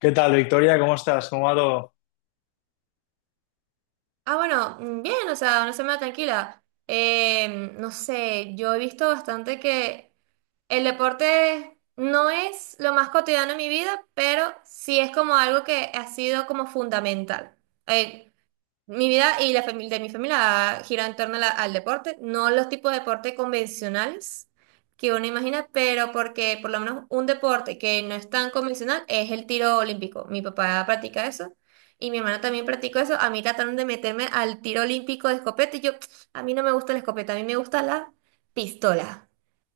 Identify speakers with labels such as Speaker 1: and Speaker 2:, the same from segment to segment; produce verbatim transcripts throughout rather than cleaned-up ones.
Speaker 1: ¿Qué tal, Victoria? ¿Cómo estás? ¿Cómo va todo?
Speaker 2: Ah, bueno, mm, bien, o sea, una semana tranquila. Eh, no sé, yo he visto bastante que el deporte no es lo más cotidiano en mi vida, pero sí es como algo que ha sido como fundamental. Eh, Mi vida y la familia de mi familia gira en torno a la- al deporte, no los tipos de deporte convencionales que uno imagina, pero porque por lo menos un deporte que no es tan convencional es el tiro olímpico. Mi papá practica eso y mi hermana también practicó eso. A mí trataron de meterme al tiro olímpico de escopeta y yo, a mí no me gusta la escopeta, a mí me gusta la pistola.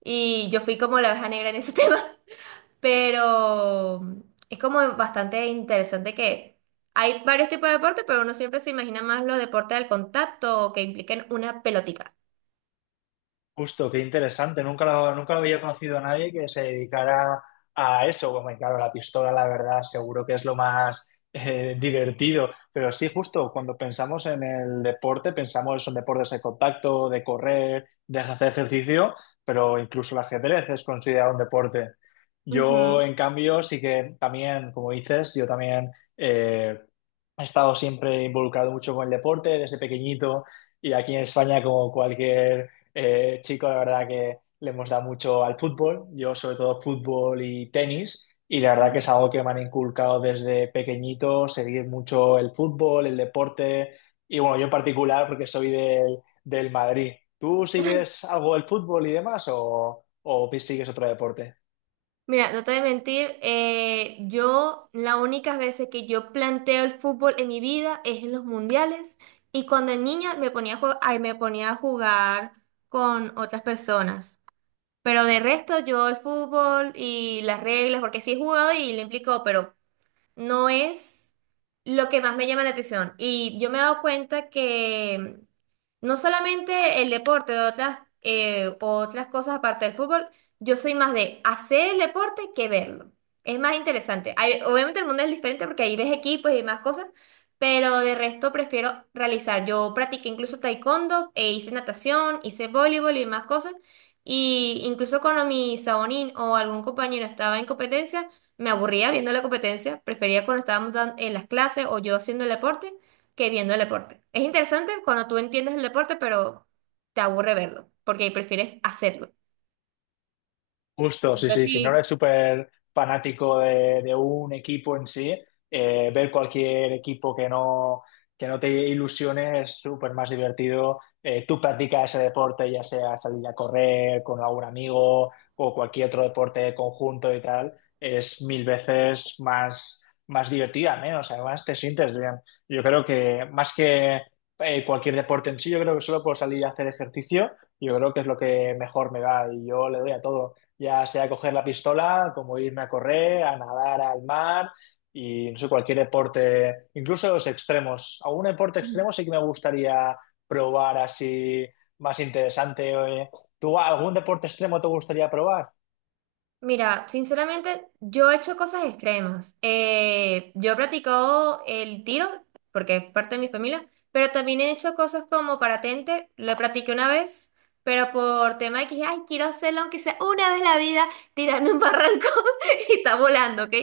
Speaker 2: Y yo fui como la oveja negra en ese tema. Pero es como bastante interesante que hay varios tipos de deporte, pero uno siempre se imagina más los deportes del contacto o que impliquen una pelotica.
Speaker 1: Justo, qué interesante. Nunca lo, nunca lo había conocido a nadie que se dedicara a eso. Bueno, y claro, la pistola, la verdad, seguro que es lo más eh, divertido. Pero sí, justo, cuando pensamos en el deporte, pensamos en deportes de contacto, de correr, de hacer ejercicio, pero incluso el ajedrez es considerado un deporte. Yo, en cambio, sí que también, como dices, yo también eh, he estado siempre involucrado mucho con el deporte desde pequeñito y aquí en España, como cualquier eh, chico, la verdad que le hemos dado mucho al fútbol, yo sobre todo fútbol y tenis, y la verdad
Speaker 2: Ujú.
Speaker 1: que es algo que me han inculcado desde pequeñito, seguir mucho el fútbol, el deporte, y bueno, yo en particular porque soy del, del Madrid. ¿Tú sigues algo del fútbol y demás o, o sigues otro deporte?
Speaker 2: Mira, no te voy a mentir, eh, yo las únicas veces que yo planteo el fútbol en mi vida es en los mundiales y cuando era niña me ponía a jue- ay, me ponía a jugar con otras personas. Pero de resto yo el fútbol y las reglas, porque sí he jugado y lo implicó, pero no es lo que más me llama la atención. Y yo me he dado cuenta que no solamente el deporte, de otras, eh, otras cosas aparte del fútbol, yo soy más de hacer el deporte que verlo. Es más interesante. Hay- obviamente el mundo es diferente porque ahí ves equipos y más cosas, pero de resto prefiero realizar. Yo practiqué incluso taekwondo, e hice natación, hice voleibol y más cosas. Y incluso cuando mi sabonín o algún compañero estaba en competencia, me aburría viendo la competencia, prefería cuando estábamos dan- en las clases o yo haciendo el deporte que viendo el deporte. Es interesante cuando tú entiendes el deporte, pero te aburre verlo, porque prefieres hacerlo.
Speaker 1: Justo,
Speaker 2: No
Speaker 1: sí,
Speaker 2: sé
Speaker 1: sí. Si
Speaker 2: si.
Speaker 1: no eres súper fanático de, de un equipo en sí, eh, ver cualquier equipo que no, que no te ilusione es súper más divertido. Eh, tú practicas ese deporte, ya sea salir a correr con algún amigo o cualquier otro deporte conjunto y tal, es mil veces más, más divertida, menos. Además, te sientes bien. Yo creo que más que eh, cualquier deporte en sí, yo creo que solo por salir a hacer ejercicio, yo creo que es lo que mejor me va y yo le doy a todo ya sea coger la pistola, como irme a correr, a nadar al mar y no sé, cualquier deporte, incluso los extremos. Algún deporte extremo sí que me gustaría probar así más interesante. eh. ¿Tú algún deporte extremo te gustaría probar?
Speaker 2: Mira, sinceramente, yo he hecho cosas extremas. Eh, yo he practicado el tiro, porque es parte de mi familia, pero también he hecho cosas como paratente. Lo practiqué una vez, pero por tema de que dije, ay, quiero hacerlo aunque sea una vez en la vida, tirarme un barranco y está volando, ¿ok?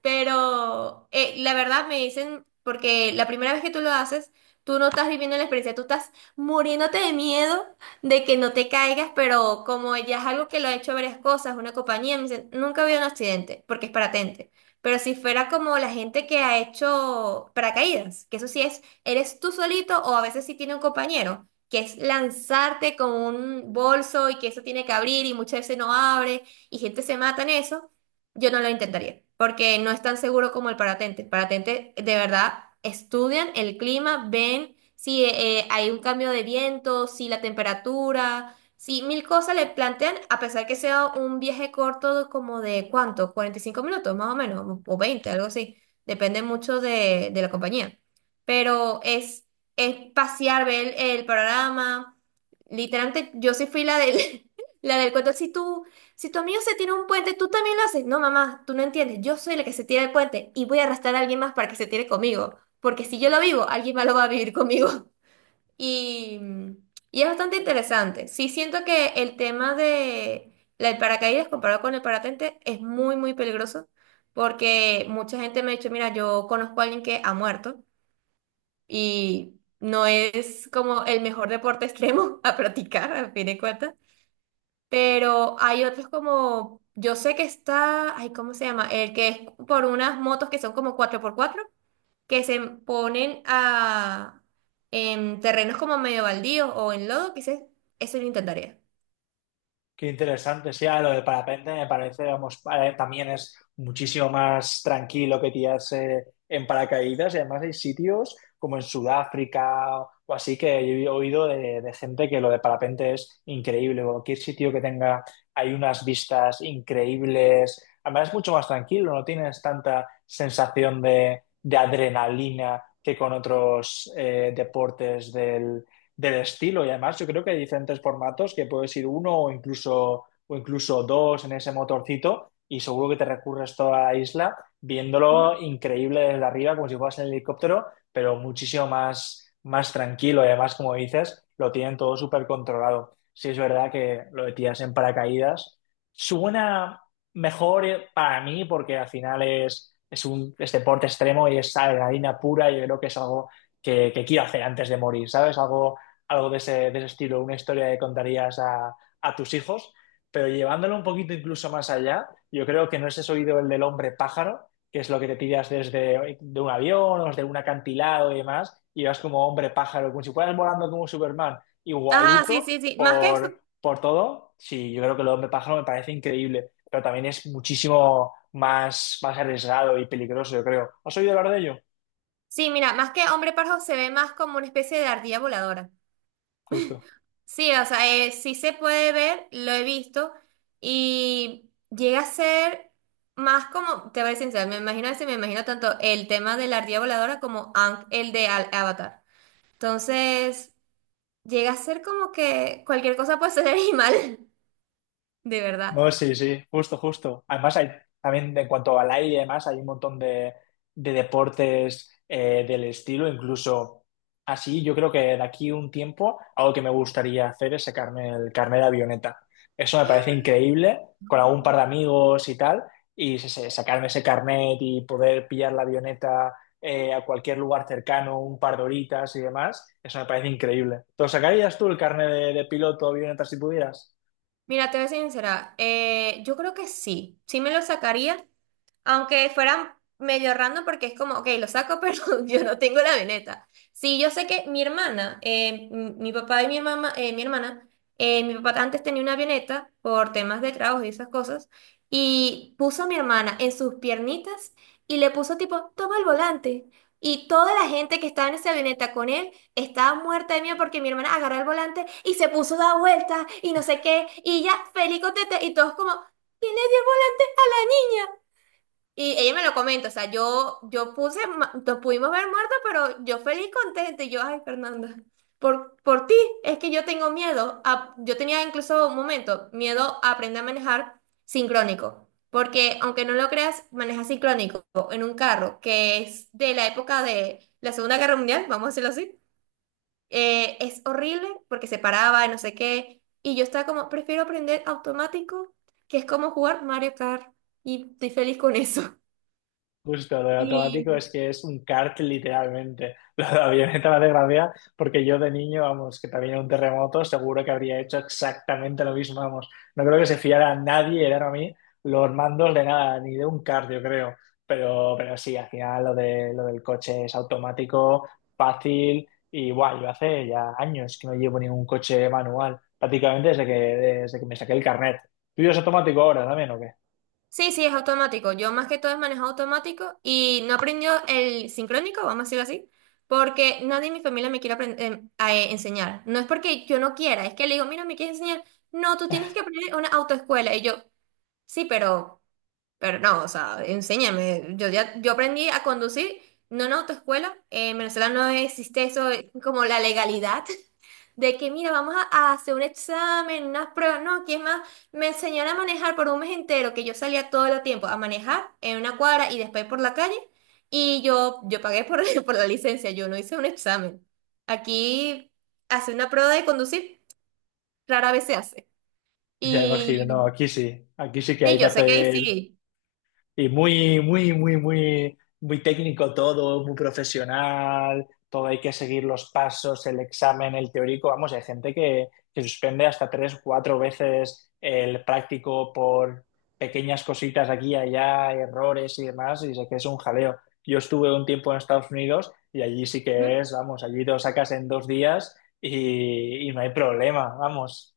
Speaker 2: Pero eh, la verdad me dicen, porque la primera vez que tú lo haces, tú no estás viviendo la experiencia, tú estás muriéndote de miedo de que no te caigas, pero como ya es algo que lo ha hecho varias cosas, una compañía, me dicen, nunca había un accidente, porque es paratente. Pero si fuera como la gente que ha hecho paracaídas, que eso sí es, eres tú solito o a veces sí tiene un compañero, que es lanzarte con un bolso y que eso tiene que abrir y muchas veces no abre y gente se mata en eso. Yo no lo intentaría, porque no es tan seguro como el paratente. El paratente, de verdad, estudian el clima, ven si eh, hay un cambio de viento, si la temperatura, si mil cosas le plantean, a pesar que sea un viaje corto como de ¿cuánto? Cuarenta y cinco minutos más o menos, o veinte, algo así. Depende mucho de, de la compañía. Pero es, es pasear, ver el, el panorama. Literalmente, yo sí fui la del, la del cuento. Si tú si tu amigo se tira un puente, tú también lo haces. No, mamá, tú no entiendes. Yo soy la que se tira el puente y voy a arrastrar a alguien más para que se tire conmigo. Porque si yo lo vivo, alguien más lo va a vivir conmigo. Y, y es bastante interesante. Sí, siento que el tema de la- el paracaídas comparado con el parapente es muy, muy peligroso. Porque mucha gente me ha dicho, mira, yo conozco a alguien que ha muerto y no es como el mejor deporte extremo a practicar, a fin de cuentas. Pero hay otros como, yo sé que está, ay, ¿cómo se llama? El que es por unas motos que son como cuatro por cuatro que se ponen a, en terrenos como medio baldíos o en lodo, quizás eso lo intentaría.
Speaker 1: Qué interesante, sí, ahora lo de parapente me parece, vamos, para- también es muchísimo más tranquilo que tirarse en paracaídas y además hay sitios como en Sudáfrica o así que he oído de, de gente que lo de parapente es increíble, cualquier sitio que tenga hay unas vistas increíbles, además es mucho más tranquilo, no tienes tanta sensación de, de adrenalina que con otros eh, deportes del estilo. Y además yo creo que hay diferentes formatos que puedes ir uno o incluso, o incluso dos en ese motorcito y seguro que te recurres toda la isla
Speaker 2: Ujú.
Speaker 1: viéndolo increíble desde arriba como si fueras en el helicóptero, pero muchísimo más, más tranquilo. Y además, como dices, lo tienen todo súper controlado. Sí es verdad que lo de tiras en paracaídas suena mejor eh, para mí porque al final es, es un es deporte extremo y es adrenalina pura y yo creo que es algo que, que quiero hacer antes de morir, ¿sabes? Algo algo de ese, de ese estilo, una historia que contarías a, a tus hijos, pero llevándolo un poquito incluso más allá, yo creo que no es ese oído el del hombre pájaro, que es lo que te tiras desde de un avión o desde un acantilado y demás, y vas como hombre pájaro, como si fueras volando como Superman,
Speaker 2: Ajá, sí,
Speaker 1: igualito
Speaker 2: sí, sí. Más que eso,
Speaker 1: por, por todo. Sí, yo creo que el hombre pájaro me parece increíble, pero también es muchísimo más, más arriesgado y peligroso, yo creo. ¿Has oído hablar de ello?
Speaker 2: sí, mira, más que hombre parjo se ve más como una especie de ardilla voladora.
Speaker 1: Justo.
Speaker 2: Sí, o sea, eh, sí se puede ver, lo he visto, y llega a ser más como, te voy a ser sincera, me imagino ese, me imagino tanto el tema de la ardilla voladora como Aang, el de Al- Avatar. Entonces, llega a ser como que cualquier cosa puede ser animal, de verdad.
Speaker 1: No, sí, sí, justo, justo. Además, hay, también en cuanto al aire y demás, hay un montón de, de deportes eh, del estilo, incluso así, yo creo que de aquí un tiempo, algo que me gustaría hacer es sacarme el carnet de avioneta. Eso me parece increíble, con algún par de
Speaker 2: Mm.
Speaker 1: amigos y tal, y se- se- sacarme ese carnet y poder pillar la avioneta eh, a cualquier lugar cercano, un par de horitas y demás, eso me parece increíble. ¿Te lo sacarías tú el carnet de, de piloto de avioneta si pudieras?
Speaker 2: Mira, te voy a ser sincera, eh, yo creo que sí, sí me lo sacaría, aunque fueran medio random porque es como, ok, lo saco, pero yo no tengo la veneta. Sí, yo sé que mi hermana, eh, m- mi papá y mi mamá, eh, mi hermana, eh, mi papá antes tenía una avioneta por temas de trabajo y esas cosas, y puso a mi hermana en sus piernitas y le puso tipo, toma el volante. Y toda la gente que estaba en esa avioneta con él estaba muerta de miedo porque mi hermana agarró el volante y se puso a dar vueltas y no sé qué, y ya feliz contenta, y todos como, ¿quién le dio el volante? Y ella me lo comenta, o sea, yo, yo puse, ma- nos pudimos ver muertos, pero yo feliz, contenta, y yo, ay, Fernanda, por, por ti, es que yo tengo miedo, a- yo tenía incluso un momento, miedo a aprender a manejar sincrónico, porque aunque no lo creas, manejar sincrónico en un carro que es de la época de la Segunda Guerra Mundial, vamos a decirlo así, eh, es horrible porque se paraba y no sé qué, y yo estaba como, prefiero aprender automático, que es como jugar Mario Kart, y estoy feliz con eso.
Speaker 1: Justo, lo de
Speaker 2: Y
Speaker 1: automático es que es un kart literalmente. Lo de la avioneta me hace gracia porque yo de niño, vamos, que también era un terremoto, seguro que habría hecho exactamente lo mismo, vamos. No creo que se fiara a nadie, era a mí, los mandos de nada, ni de un kart, yo creo. Pero, pero sí, al final lo de, lo del coche es automático, fácil y guay. Yo hace ya años que no llevo ningún coche manual, prácticamente desde que, desde que me saqué el carnet. ¿Tú ya es automático ahora también o qué?
Speaker 2: sí, sí, es automático. Yo más que todo es manejo automático y no aprendió el sincrónico, vamos a decirlo así, porque nadie en mi familia me quiere aprend- em, a, eh, enseñar. No es porque yo no quiera, es que le digo, mira, me quieres enseñar. No, tú tienes que aprender en una autoescuela. Y yo, sí, pero, pero no, o sea, enséñame. Yo ya, yo aprendí a conducir, no en autoescuela. Eh, en Venezuela no existe eso eh, como la legalidad. De que, mira, vamos a, a hacer un examen, unas pruebas, no, ¿quién más? Me enseñaron a manejar por un mes entero, que yo salía todo el tiempo a manejar en una cuadra y después por la calle, y yo, yo pagué por, por, la licencia, yo no hice un examen. Aquí hace una prueba de conducir rara vez se hace.
Speaker 1: Ya imagino, no,
Speaker 2: Y
Speaker 1: aquí sí, aquí sí que
Speaker 2: sí,
Speaker 1: hay que
Speaker 2: yo sé que ahí
Speaker 1: hacer,
Speaker 2: sí.
Speaker 1: y muy, muy, muy, muy, muy técnico todo, muy profesional, todo hay que seguir los pasos, el examen, el teórico, vamos, hay gente que, que suspende hasta tres, cuatro veces el práctico por pequeñas cositas aquí y allá, errores y demás, y sé que es un jaleo. Yo estuve un tiempo en Estados Unidos y allí sí
Speaker 2: Ujú.
Speaker 1: que es, vamos, allí lo sacas en dos días y, y no hay problema, vamos,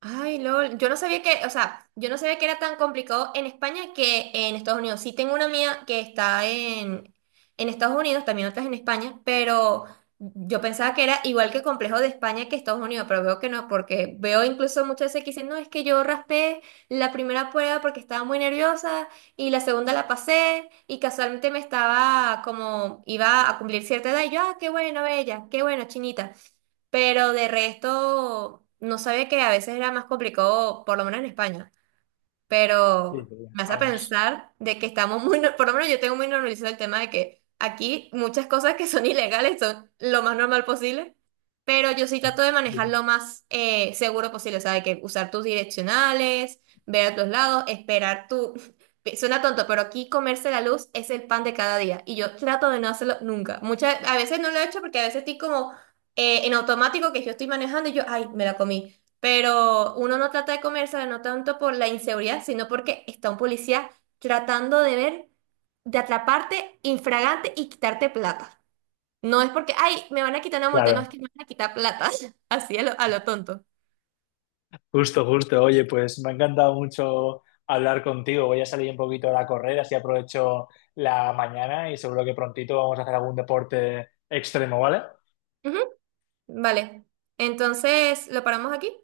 Speaker 2: Ay, LOL, yo no sabía que, o sea, yo no sabía que era tan complicado en España que en Estados Unidos. Sí tengo una amiga que está en, en Estados Unidos, también otra es en España, pero yo pensaba que era igual que complejo de España que Estados Unidos, pero veo que no, porque veo incluso muchas veces que dicen, no, es que yo raspé la primera prueba porque estaba muy nerviosa y la segunda la pasé y casualmente me estaba como, iba a cumplir cierta edad y yo, ah, qué bueno, bella, qué bueno, chinita. Pero de resto, no sabía que a veces era más complicado, por lo menos en España,
Speaker 1: sí,
Speaker 2: pero
Speaker 1: sí,
Speaker 2: me hace
Speaker 1: vamos,
Speaker 2: pensar de que estamos muy, no- por lo menos yo tengo muy normalizado el tema de que aquí muchas cosas que son ilegales son lo más normal posible, pero yo sí trato de manejar
Speaker 1: digo.
Speaker 2: lo más eh, seguro posible, o sea, de que usar tus direccionales, ver a tus lados, esperar tu. Suena tonto, pero aquí comerse la luz es el pan de cada día y yo trato de no hacerlo nunca. Muchas, a veces no lo he hecho porque a veces estoy como eh, en automático que yo estoy manejando y yo, ay, me la comí. Pero uno no trata de comérsela no tanto por la inseguridad, sino porque está un policía tratando de ver, de atraparte infragante y quitarte plata. No es porque, ay, me van a quitar una multa, no,
Speaker 1: Claro,
Speaker 2: es que me van a quitar plata. Así a lo, a lo tonto.
Speaker 1: justo, justo. Oye, pues me ha encantado mucho hablar contigo. Voy a salir un poquito a correr, así aprovecho la mañana y seguro que prontito vamos a hacer algún deporte extremo, ¿vale?
Speaker 2: Ujú, vale. Entonces, ¿lo paramos aquí?